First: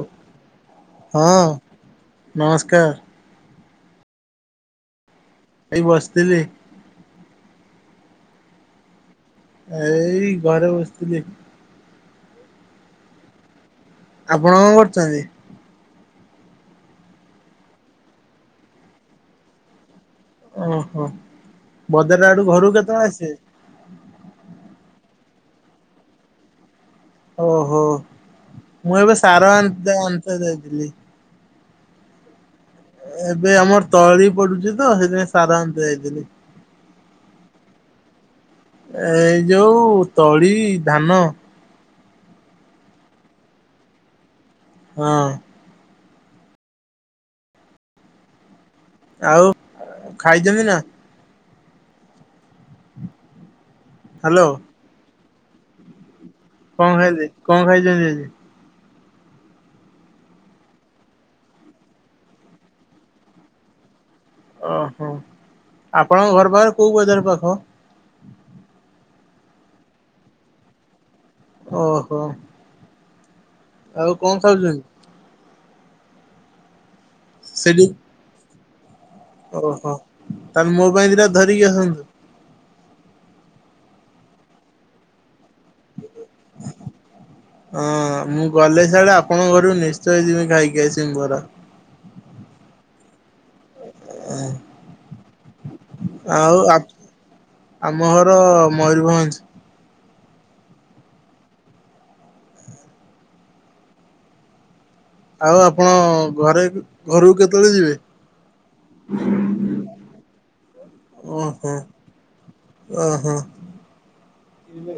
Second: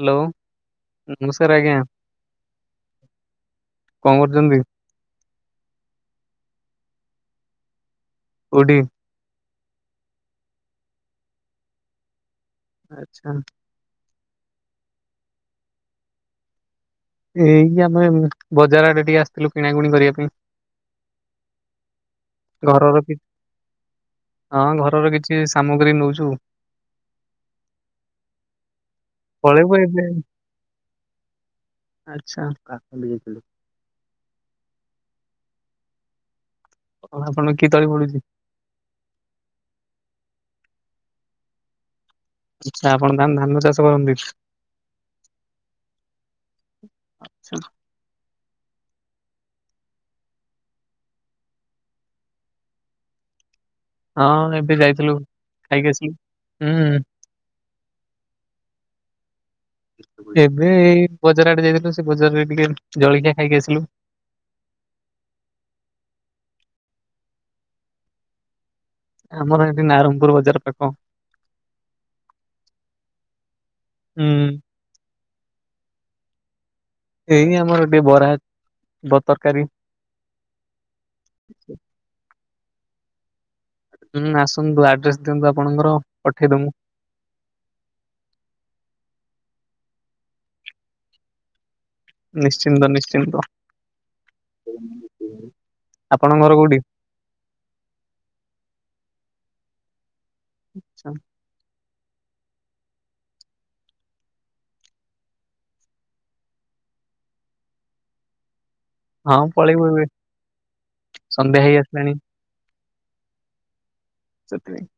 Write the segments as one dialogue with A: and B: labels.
A: Hello
B: ହଁ
A: ନମସ୍କାର ଆଜ୍ଞା
B: ନମସ୍କାର
A: କଣ କରୁଛନ୍ତି?
B: ଏଇ ବସିଥିଲି।
A: କୋଉଠି?
B: ଏଇ ଘରେ ବସିଥିଲି।
A: ଆଛା।
B: ଆପଣ କଣ କରୁଛନ୍ତି?
A: ଏଇଠି ଆମେ ବଜାର ଆଡେ ଟିକେ ଆସିଥିଲୁ କିଣାକିଣି କରିବା ପାଇଁ।
B: ଓହୋ ବଜାର ଆଡୁ ଘରକୁ
A: ଘରର
B: କେତେବେଳେ
A: କି
B: ଆସିବେ?
A: ହଁ ଘରର କିଛି ସାମଗ୍ରୀ ନଉଛୁ।
B: ଓହୋ ମୁଁ ଏବେ ସାର
A: ପଳେଇବୁ
B: ଆନ୍ତ
A: ଏବେ
B: ଆନ୍ତେ ଯାଇଥିଲି।
A: ଆଚ୍ଛା।
B: ଏବେ ଆମର ତଳି ପଡୁଛି ତ ସେଇଥିପାଇଁ ସାର ଆନ୍ତେ ଯାଇଥିଲି।
A: କ ଆପଣଙ୍କୁ କି ତଳି ପଡୁଛି?
B: ଏଇ ଯୋଉ ତଳି ଧାନ।
A: ଆଛା ଆପଣ ତାହନେ ଧାନ ଚାଷ କରନ୍ତି।
B: ହଁ।
A: ଆଛା
B: ଆଉ ଖାଇଛନ୍ତି ନା।
A: ହଁ
B: ହ୍ୟାଲୋ
A: ଏବେ ଯାଇଥିଲୁ ଖାଇକି ଆସିଲୁ।
B: କଣ
A: ହୁଁ
B: ଖାଇଲେ କଣ ଖାଇଛନ୍ତି ଆଜି।
A: [inaudible] ଏବେ ଏଇ ବଜାର ଆଡେ ଯାଇଥିଲୁ ସେ ବଜାରରେ ଟିକେ ଜଳଖିଆ ଖାଇକି ଆସିଲୁ।
B: ଓହୋ ଆପଣଙ୍କ ଘର ପାଖରେ କୋଉ ବଜାର ପାଖ?
A: ଆମର ଏଠି ନାରଙ୍ଗପୁର ବଜାର ପାଖ।
B: ଓହୋ। ଆଉ
A: ହୁଁ
B: କଣ ଖାଇଛନ୍ତି?
A: ଏଇଁ
B: ସେଠି
A: ଆମର ଟିକେ ବରା। ବ ତରକାରୀ
B: ଓହୋ ତାହେଲେ ମୋ ପାଇଁ ଦିଟା ଧରିକି ଆସନ୍ତୁ।
A: ହୁଁ ଆସନ୍ତୁ ଆଡ୍ରେସ ଦିଅନ୍ତୁ ଆପଣଙ୍କର। ପଠେଇ ଦମୁ।
B: ହଁ ମୁଁ ଗଲେ ସିଆଡେ ଆପଣଙ୍କ ଘରକୁ ନିଶ୍ଚୟ ଯିବି ଖାଇକି ଆସିମି ବରା।
A: ନିଶ୍ଚିନ୍ତ ନିଶ୍ଚିନ୍ତ ଆପଣ
B: ଆଉ
A: ଘର କୋଉଠି?
B: ଆମ ଘର ମୟୂରଭଞ୍ଜ।
A: ଆଛା
B: ଆଉ ଆପଣ ଘରେ ଘରକୁ କେତେବେଳେ ଯିବେ?
A: ହଁ ପଳେଇବୁ ଏବେ। ସନ୍ଧ୍ୟା ହେଇ ଆସିଲାଣି।
B: ଅ ହଁ
A: [unintelligible]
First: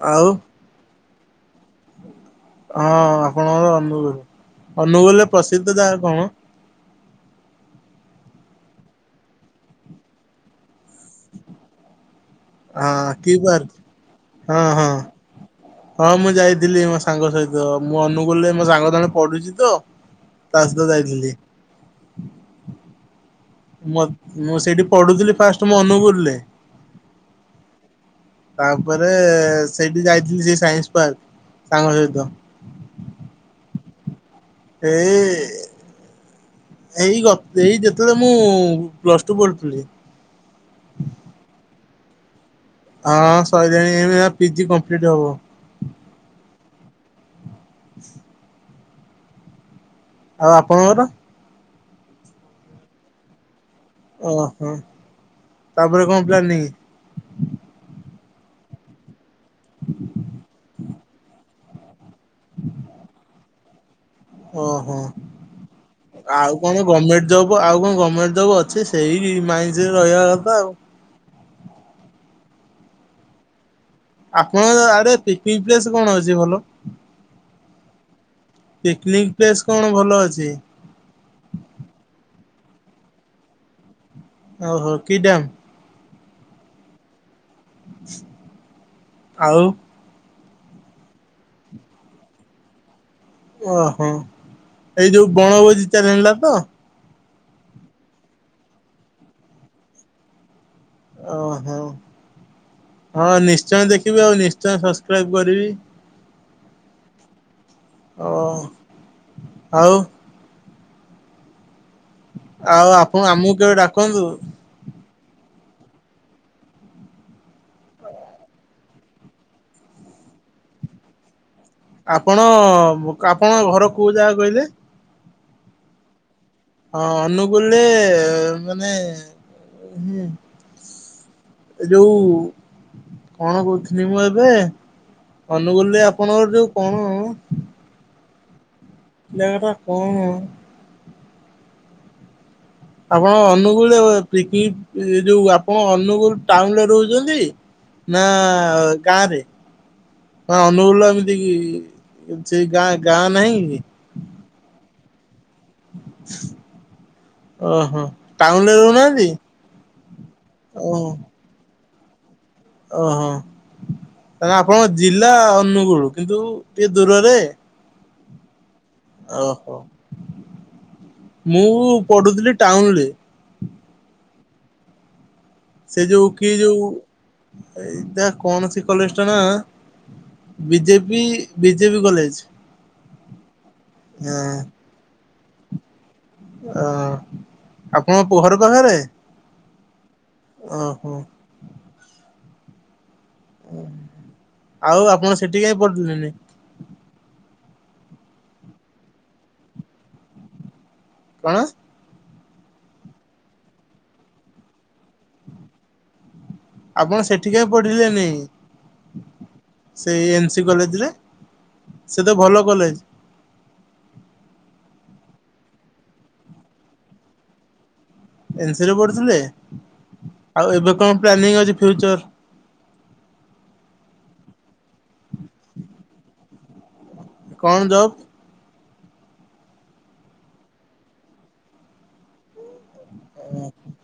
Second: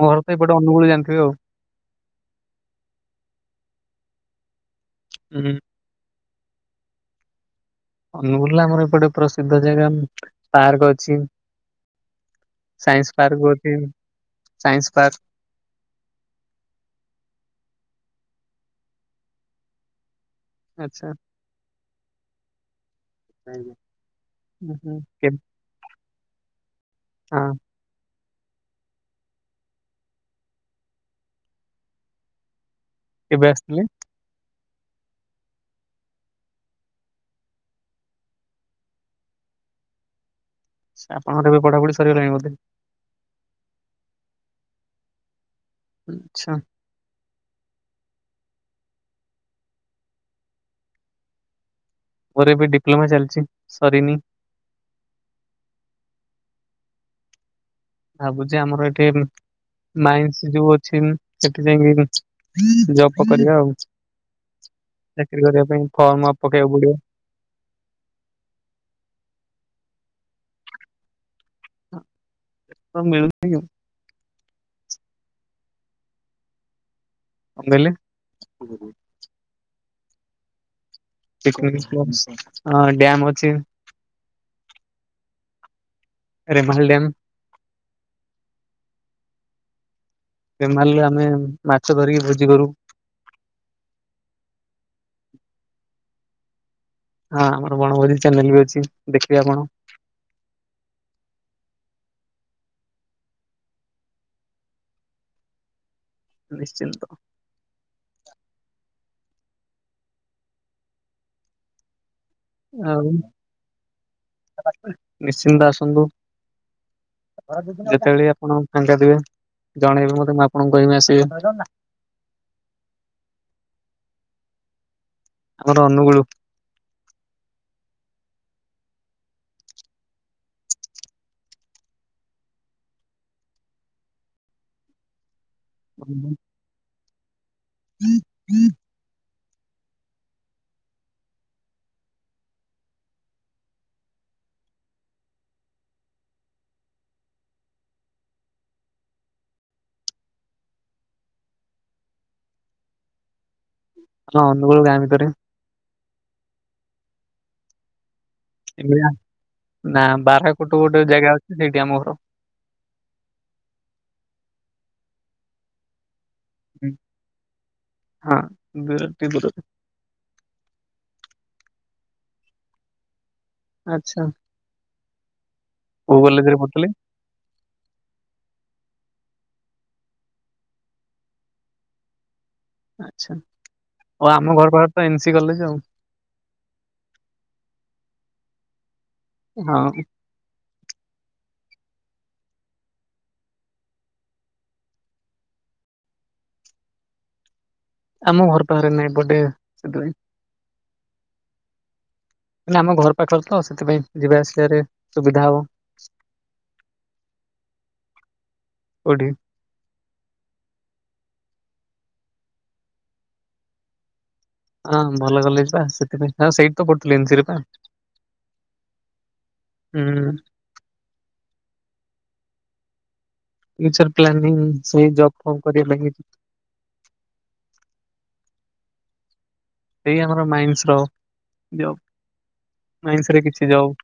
A: ମୋ ଘର
B: ଆଉ ହଁ
A: ତ ଏପଟେ ଅନୁଗୁଳ ଜାଣିିଥିବେ ଆଉ।
B: ହଁ ଆପଣଙ୍କର ଅନୁଗୁଳ। ଅନୁଗୁଳରେ
A: ହୁଁ
B: ପ୍ରସିଦ୍ଧ ଜାଗା କଣ?
A: ଅନୁଗୁଳରେ ଆମର ଏପଟେ ପ୍ରସିଦ୍ଧ ଜାଗା ପାର୍କ ଅଛି।
B: ହଁ
A: ସାଇନ୍ସ
B: କି
A: ପାର୍କ [unintelligible]
B: ହଁ ହଁ।
A: ସାଇନ୍ସ ପାର୍କ
B: ହଁ ମୁଁ ଯାଇଥିଲି ମୋ ସାଙ୍ଗ ସହିତ ମୁଁ ଅନୁଗୁଳରେ ମୋ ସାଙ୍ଗ ଜଣେ ପଢ଼ୁଛି ତ। ତା ସହିତ
A: ଆଚ୍ଛା।
B: ଯାଇଥିଲି।
A: ହୁଁ
B: ମତ୍ ମୁଁ ସେଇଠି
A: ହୁଁ କେ
B: ପଢ଼ୁଥିଲି ଫାଷ୍ଟ୍ ମୋ ଅନୁଗୁଳରେ।
A: ହଁ
B: ତାପରେ ସେଇଠି ଯାଇଥିଲି ସେ ସାଇନ୍ସ ପାର୍କ, ସାଙ୍ଗ ସହିତ।
A: କେବେ ଆସିଥିଲେ?
B: ଏ ଏଇ ଗ ଏଇ ଯେତେବେଳେ ମୁଁ ପ୍ଲସ୍ ଟୁ ପଢ଼ୁଥିଲି।
A: ସା ଆପଣଙ୍କର ଏବେ ପଢ଼ାପଢ଼ି ସରିଗଲାଣି ବୋଧେ?
B: ହଁ ସହିଲାଣି ଏବେ ପିଜି କମ୍ପ୍ଲିଟ୍ ହବ।
A: ଆଚ୍ଛା
B: [inaudible] ଆଉ ଆପଣଙ୍କର?
A: ମୋର ଏବେ ଡିପ୍ଲମା ଚାଲିଛି ସରିନି।
B: ଅହ ତାପରେ କଣ ପ୍ଲାନିଙ୍ଗ୍?
A: ଭାବୁଛି ଆମର ଏଠି ମାଇନ୍ସ ଯୋଉ ଅଛି ସେଠି ଯାଇକି ଜପ କରିବା ଆଉ।
B: ଓହୋ।
A: ଚାକିରି କରିବା ପାଇଁ ଫର୍ମ
B: ଆଉ କଣ
A: ପକେଇଆକୁ ପଡ଼ିବ।
B: ଗଭର୍ଣ୍ଣମେଣ୍ଟ ଜବ ଆଉ କଣ ଗମେଣ୍ଟ ଜବ୍ ଅଛି ସେଇ ମାଇନ୍ସ ରେ ରହିବା କଥା ଆଉ
A: ତ ମିଳୁ
B: ଆପଣଙ୍କ ଆଡ଼େ ପିକନିକ ପ୍ଲେସ୍ କଣ ଅଛି ଭଲ?
A: କଣ କହିଲେ
B: ପିକନିକ ପ୍ଲେସ କଣ ଭଲ ଅଛି?
A: ପିକନିକ ପ୍ଲସ୍ ଡ୍ୟାମ ଅଛି।
B: ଓହୋ କି ଡ଼୍ୟାମ?
A: ରେମାହଲ୍ ଡ୍ୟାମ୍।
B: ଆଉ?
A: ଏ ମାରିଲେ ଆମେ ମାଛ ଧରିକି ଭୋଜି କରୁ।
B: ଓହୋ ଏଇ ଯୋଉ ବଣଭୋଜି ଚ୍ୟାନେଲ ଟା ତ?
A: ହାଁ ଆମର ବଣଭୋଜି ଚ୍ୟାନେଲ ବି ଅଛି। ଦେଖିବେ ଆପଣ।
B: ଓହୋ ହଁ ନିଶ୍ଚୟ ଦେଖିବି ଆଉ ନିଶ୍ଚୟ ସସସ୍କ୍ରାଇବ କରିବି।
A: ନିଶ୍ଚିନ୍ତ।
B: ଓ ଆଉ? ଆଉ ଆପଣ ଆମକୁ କେବେ ଡ଼ାକନ୍ତୁ?
A: ନିଶ୍ଚିନ୍ତ ଆସନ୍ତୁ। ଯେତେବେଳେ ବି ଆପଣ ଫାଙ୍କା ଥିବେ। ଜଣେଇବେ ମତେ ମୁଁ ଆପଣଙ୍କୁ କହିବି ଆସିବେ।
B: ଆପଣ [unintelligible] ଆପଣଙ୍କ ଘର କୋଉ ଜାଗା କହିଲେ?
A: ଆମର ଅନୁଗୁଳୁ।
B: ହଁ ଅନୁଗୁଳରେ ମାନେ ହୁଁ। ଏ ଯୋଉ କଣ କହୁଥିଲି ମୁଁ ଏବେ? ଅନୁଗୁଳରେ ଆପଣଙ୍କର ଯୋଉ କଣ
A: ହୁଁ ହୁଁ
B: ଜାଗାଟା କଣ? ଆପଣ ଅନୁଗୁଳରେ [unintelligible] ପିକି ଏଯୋଉ ଆପଣ ଅନୁଗୁଳ ଟାଉନରେ ରହୁଛନ୍ତି? ନା ଗାଁ ରେ? ହଁ ଅନୁଗୁଳର ଏମିତିକି ସେଇ ଗାଁ ଗାଁ ନାହିଁ କି
A: ହଁ ଅନୁଗୁଳୁ ଗାଁ ଭିତରେ।
B: ଓହୋ। ଟାଉନରେ
A: ଏଇ ଭଳିଆ
B: ରହୁନାହାନ୍ତି
A: ନା ବାରାକୁଟୁ ଗୋଟେ
B: ଓହୋ
A: ଜାଗା ଅଛି ସେଇଠି ଆମ ଘର।
B: ଓହୋ ତାହାଲେ ଆପଣଙ୍କ ଜିଲ୍ଲା ଅନୁଗୁଳୁ କିନ୍ତୁ ଟିକେ ଦୂରରେ।
A: ହଁ ଦୂରରେ। ଟିକେ
B: ଓହୋ ମୁଁ ପଢୁଥିଲି ଟାଉନରେ।
A: ଆଚ୍ଛା।
B: ସେ
A: କୋଉ
B: ଯୋଉ କି
A: କଲେଜରେ
B: ଯୋଉ
A: ପଢୁଥିଲେ
B: ଏଇ ଯା କଣ ସେ କଲେଜଟା ନାଁ। B J P B J P college.
A: ଆଚ୍ଛା ଆଉ
B: ହଁ
A: ଆମ ଘର ପାଖରେ ତ ଏନ୍ ସି କଲେଜ ଆଉ।
B: ଓଃ ଆପଣଙ୍କ ପ ଘର ପାଖେରେ?
A: ହଁ।
B: ଓହୋ। ଓହୋ ଆଉ ଆପଣ ସେଇଠି କାଇଁ ପଢିଲେନି?
A: ଆମ ଘର ପାଖରେ ନାଇଁ ଏପଟେ ସେଥିପାଇଁ।
B: କଣ?
A: ନାଇଁ ଆମ ଘର ପାଖରେ ତ ସେଥିପାଇଁ ଯିବା ଆସିବାରେ ସୁବିଧା ହବ।
B: ଆପଣ ସେଠି କାଇଁ ପଢିଲେନି?
A: କୋଉଠି
B: ସେଇ ଏନ୍ ସି କଲେଜରେ ସେ ତ ଭଲ କଲେଜ।
A: ହଁ ଭଲ କଲେଜ ବା। ସେଥିପାଇଁ ଆଉ ସେଇଠି ତ ପଢ଼ୁଥିଲି ଏନ୍‌ ସିରେ ପା।
B: ଏନ୍ ସିରେ ପଢୁଥିଲେ?
A: ହୁଁ
B: ଆଉ ଏବେ କଣ ପ୍ଲାନିଂ ଅଛି ଫ୍ୟୁଚର?
A: ଫ୍ୟୁଚର୍ ପ୍ଲାନିଂ ସେଇ ଜବ୍ ଫବ୍ କରିବା ଲାଗି [unintelligible]
B: କଣ ଜବ୍?
A: ସେଇ ଆମର ମାଇନ୍ସର ଜବ୍। ମାଇନ୍ସରେ କିଛି ଜବ୍।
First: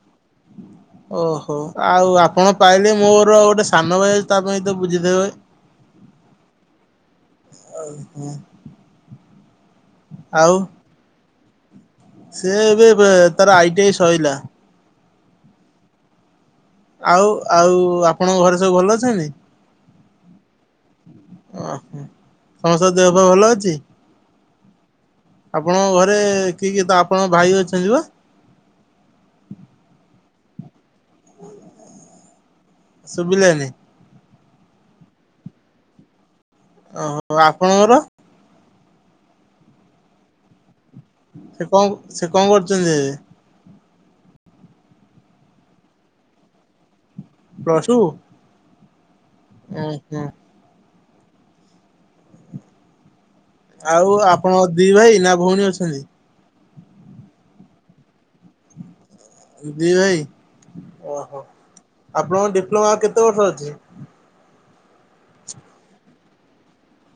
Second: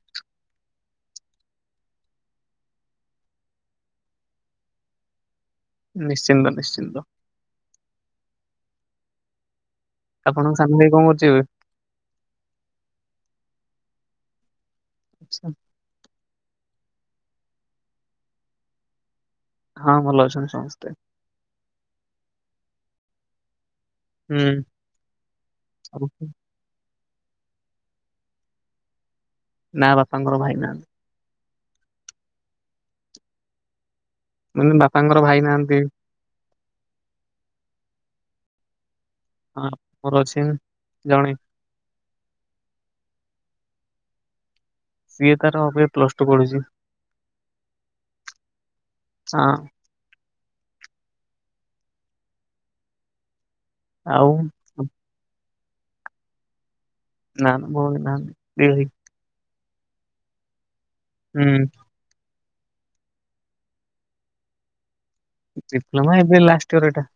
B: ଓହୋ ଆଉ ଆପଣ ପାଇଲେ ମୋର ଆଉ ଗୋଟେ ସାନ ଭାଇ ଅଛି ତା ପାଇଁ ତ ବୁଝି ଦେବେ?
A: ନିଶ୍ଚିନ୍ତ ନିଶ୍ଚିନ୍ତ।
B: ହଉ ହୁଁ।
A: ଆପଣଙ୍କ ସାନ ଭାଇ କଣ କରୁଛି ଏବେ?
B: ସେ ଏବେ ଏବେ ତାର ଆଇ ଟି ଆଇ ସଇଲା।
A: ଆଚ୍ଛା।
B: ଆଉ ଆଉ ଆପଣଙ୍କ ଘରେ ସବୁ ଭଲ ଅଛନ୍ତି?
A: ହଁ ଭଲ ଅଛନ୍ତି ସମସ୍ତେ।
B: ଓହୋ ସମସ୍ତଙ୍କ ଦେହ ପାହ ଭଲ ଅଛି?
A: ହୁଁ
B: ଆପଣଙ୍କ
A: ସବୁ।
B: ଘରେ କିଏ କିଏ? ତ ଆପଣଙ୍କ ଭାଇ ଅଛନ୍ତି ବା?
A: ନା ବାପାଙ୍କର ଭାଇ ନାହାନ୍ତି।
B: ହ ଶୁବିଲାନି
A: ମାନେ ନେ ବାପାଙ୍କର ଭାଇ ନାହାନ୍ତି
B: ଓହୋ ଆପଣଙ୍ଗର
A: ହଁ ମୋର ଅଛି ନା ଜଣେ
B: ସେ କନ୍ କନ୍ ସେ କଣ କରୁଛନ୍ତି
A: ସିଏ ତାର ଏବେ ପ୍ଲସଟୁ ପଢୁଛି
B: ପ୍ଲସ୍ଟୁ
A: ହଁ
B: ହଁ ଆଜ୍ଞା ଆଉ ଆପଣଙ ଦି ଭାଇ ନା ଭଉଣୀ ଅଛନ୍ତି
A: ନା ମୋ ଭଉଣି ନାହାନ୍ତି ଦି ଭାଇ
B: ଦି ଭାଇ ଓହୋ
A: ହୁଁ
B: ଆପଣଙ୍କ ଡିପ୍ଲୋମା କେତେ ବର୍ଷ ଅଛି
A: ଡିପ୍ଲୋମା ଏବେ ଲାଷ୍ଟ ଇୟର ଏଟା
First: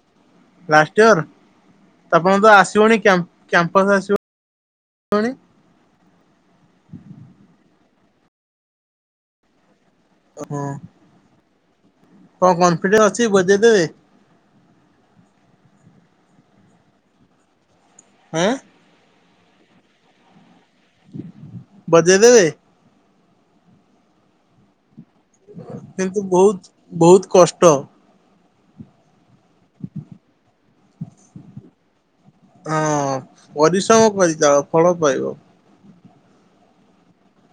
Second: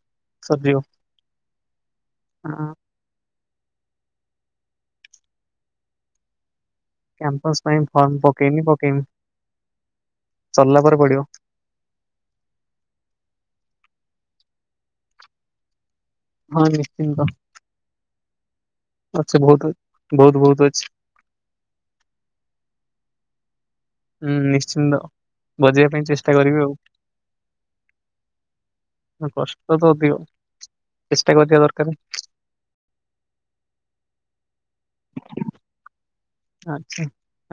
B: ଲାଷ୍ଟ୍ ଇୟର୍ ଆପଣ ତ
A: ହଁ
B: ଆସିବଣି କ୍ୟାମ୍ପ କ୍ୟାମ୍ପସ ଆସିବ
A: କ୍ୟାମ୍ପସ ପାଇଁ ଫର୍ମ ପକେଇନି ପକେଇମି
B: ହଁ
A: ସର୍ଲା ପରେ ପଡିବ
B: କଣ କନଫିଡେଣ୍ଟ ଅଛି ବଜେଇ ଦେବେ
A: ହଁ ନୀଶ୍ଚିନ୍ତ
B: ହଁ
A: ଅଛି ବହୁତ୍ ବହୁତ୍ ବହୁତ୍ ଅଛି
B: ବଜେଇ ଦେଲେ
A: ହୁଁ ନୀଶ୍ଚିନ୍ତ ବଜେଇବା ପାଇଁ
B: କିନ୍ତୁ
A: ଚେଷ୍ଟା
B: ବହୁତ
A: କରିବି ଆଉ
B: ବହୁତ କଷ୍ଟ
A: ହଁ କଷ୍ଟ ତ ଅଧିକ ଚେଷ୍ଟା କରିିିବା ଦରକାରେ
B: ହଁ ପରିଶ୍ରମ କରି ଚାଳ ଫଳ ପାଇବ
A: ଆଛା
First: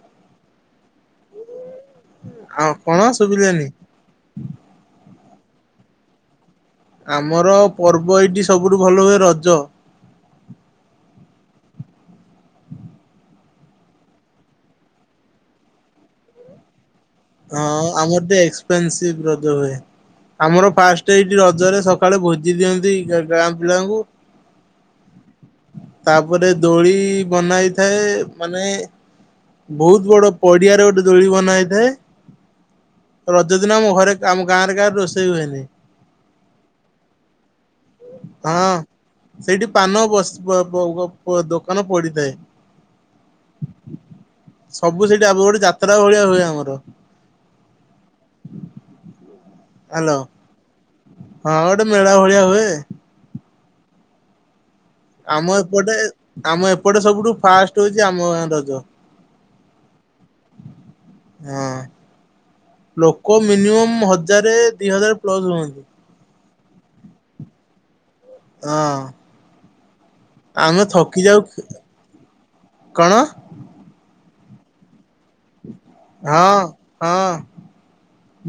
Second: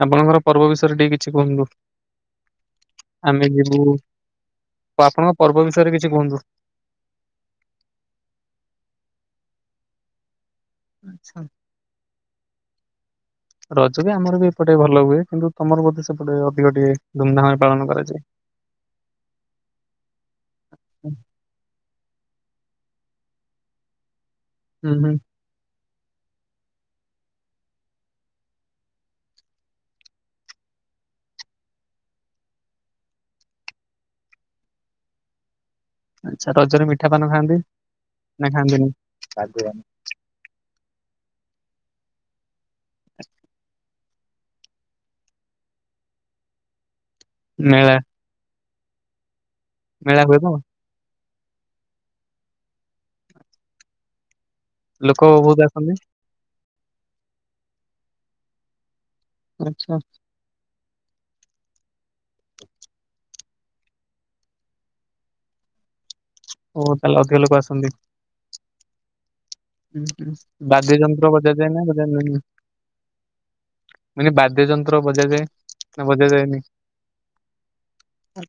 A: ଆପଣଙ୍କର ପର୍ବ ବିଷୟରେ ଟିକେ କିଛି କୁହନ୍ତୁ
B: ଆଉ କଣ
A: ଆମେ
B: ଶୁଭିଲାନି
A: ଯିବୁ ତ ଆପଣଙ୍କ ପର୍ବ ବିଷୟରେ କିଛି କୁହନ୍ତୁ
B: ଆମର ପର୍ବ ଏଇଜି ସବୁଠୁ ଭଲ ହୁଏ ରଜ
A: ଆଛା ରଜ ବି ଆମର ବି ଏପଟେ ଭଲ ହୁଏ କିନ୍ତୁ ତମର ବୋଧେ ସେପଟେ ଅଧିକ ଟିକେ ଧୁମଧାମରେ ପାଳନ
B: ହଁ ଆମ
A: କରାଯାଏ।
B: ଟେ ଏକ୍ସପେନସିଭ ରଜ ହୁଏ ଆମର ଫାଷ୍ଟ ଏଇ ଜୋ ରଜରେ ସକାଳେ ଭୋଜି ଦିଅନ୍ତି ଗାଁ ପିଲାଙ୍କୁ
A: ହୁଁ ହୁଁ
B: ତା ପରେ ଦୋଳି ବନା ହେଇଥାଏ ମାନେ ବହୁତ୍ ବଡ ପଡିଆରେ ଗୋଟେ ଦୋଳି ବନା ହେଇଥାଏ ରଜ ଦିନ ମୋ ଘରେ ଆମ ଗାଁରେ କାହାର ରୋଷେଇ ହୁଏନି
A: ଆଛା ରଜରେ ମିଠା ପାନ ଖାଆନ୍ତି ନା ଖାଆନ୍ତି ନି ଆଗୁଆ
B: ପ ପ ପ ପ ଦୋକାନ ପଡିଥାଏ
A: ହୁଁ
B: ସବୁ ସେଠି ଆଗ ପରି ଯାତ୍ରା ଭଳିଆ ହୁଏ ଆମର
A: ମେଳା
B: ହାଲୋ
A: ମେଳା ହୁଏ ବ
B: ହଁ ଗୋଟେ ମେଳା ଭଳିଆ ହୁଏ
A: ଲୋକ
B: ଆମ
A: ବହୁତ
B: ଏପଟେ
A: ଆସନ୍ତି
B: ଆମ ଏପଟେ ସବୁଠୁ ଫାଷ୍ଟ ହଉଛି ଆମ ଗାଁ ରଜ
A: ଆଛା
B: ହଁ ଲୋକ ମିନିମମ୍ ହଜାର ଦି ହଜାର ପ୍ଲସ ହୁଅନ୍ତି।
A: ଓ ତାହେଲେ ଅଧିକା ଲୋକ ଆସନ୍ତି।
B: ହଁ ଆମେ
A: ବାଦ୍ୟ
B: ଥକି
A: ଯନ୍ତ୍ର
B: ଯାଉ
A: ବଜାଯାଏ ନା ବଜାଯାଏନି?
B: କଣ
A: ମାନେ ବାଦ୍ୟ ଯନ୍ତ୍ର ବଜାଯାଏ। ନା
B: ହଁ
A: ବଜାଯାଏନି?
B: ହଁ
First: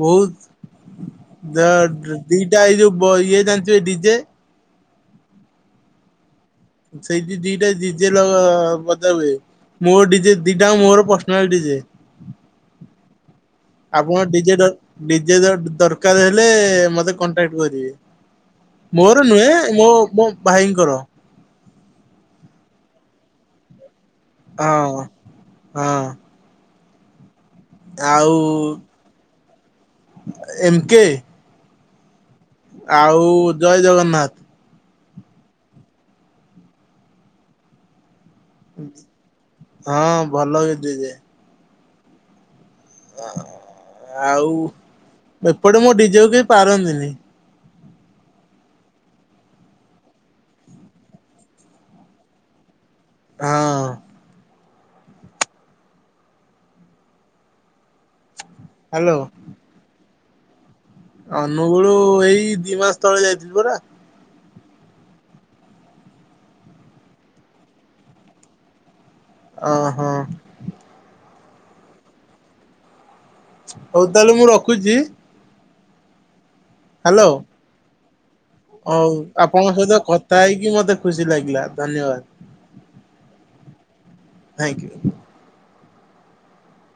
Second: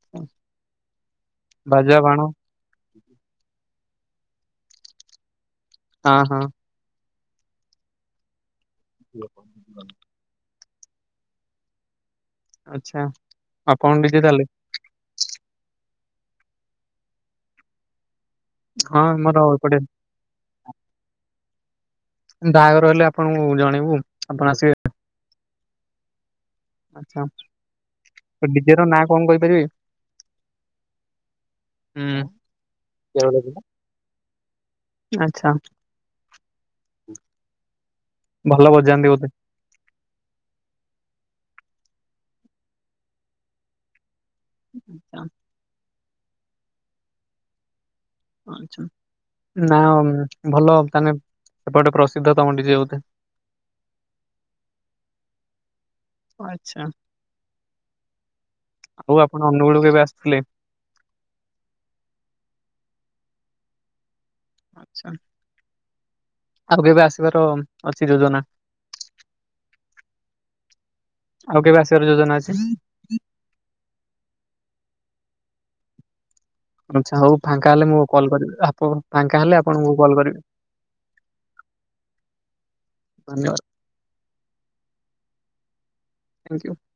B: ବହୁତ
A: ବାଜା ବାଣ
B: ଦୁଇଟା ଏଇ ଯୋଉ ଇଏ ଜାଣିଥିବ ଏ ଡିଜେ
A: ହଁ ହଁ
B: ସେଇଠି ଦିଟା ଡିଜେ ଲ ବଜା ହୁଏ ମୋ ଡିଜେ ଦିଟାଙ୍କ ମୋର ପର୍ସନାଲ ଡିଜେ
A: ଆଚ୍ଛା
B: ଆପଣ ଡିଜେ ର ଡିଜେ ଦରକାର ହେଲେ ମତେ କଣ୍ଟାକ୍ଟ କରିବେ।
A: ହଁ
B: ମୋର
A: ଆମର
B: ନୁହେଁ
A: ଏପଟେ
B: ମୋ ମୋ ଭାଇଙ୍କର।
A: ବାହାଘର ହେଲେ ଆପଣଙ୍କୁ ଜଣେଇବୁ। ଆପଣ ଆସିବେ
B: ହଁ ହଁ
A: ଆଚ୍ଛା
B: ଆଉ
A: ନା କଣ କହିପାରିବେ?
B: ଏମ୍ କେ
A: ହୁଁ
B: ଆଉ ଜୟ ଜଗନ୍ନାଥ।
A: ଆଛା [unintelligible] ଭଲ ବଜାନ୍ତି ବୋଧେ?
B: ହଁ ଭଲ ବି ଦି ଯେ [unintelligible] ଆଉ
A: [inaudible]
B: ଏପଟେ ମୋ ଡିଜେକୁ କେହି ପାରନ୍ତିନି।
A: ଆଚ୍ଛା, ନା ଭଲ ତାନେ ସେପଟେ ପ୍ରସିଦ୍ଧ ତମ ବିଜେ ବୋଧେ?
B: ହଁ
A: ଆଛା [unintelligible]
B: ହ୍ୟାଲୋ।
A: ଆଉ ଆପଣ ଅନୁଗୁଳ କେବେ ଆସିଥିଲେ?
B: ଅନୁଗୁଳ ଏଇ ଦି ମାସ ତଳେ ଯାଇଥିଲି ପରା।
A: ଆଛା ଆଉ କେବେ ଆସିବାର ଅଛି ଯୋଜନା?
B: ଓ ହୋ
A: ଆଉ କେବେ ଆସିବାର ଯୋଜନା ଅଛି?
B: ହଉ ତାହେଲେ ମୁଁ ରଖୁଛି।
A: ଆଚ୍ଛା
B: ହ୍ୟାଲୋ।
A: ହଉ ଫାଙ୍କା ହେଲେ ମୁଁ କଲ୍ କରିବି। ଆପଣ
B: ହଉ
A: ଫାଙ୍କା ହେଲେ
B: ଆପଣଙ୍କ
A: ଆପଣଙ୍କୁ
B: ସହିତ
A: କଲ୍ କରିବି
B: କଥା ହେଇକି ମତେ ଖୁସି ଲାଗିଲା, ଧନ୍ୟବାଦ।
A: ଧନ୍ୟ
B: ଆଁକୁ
A: [unintelligible]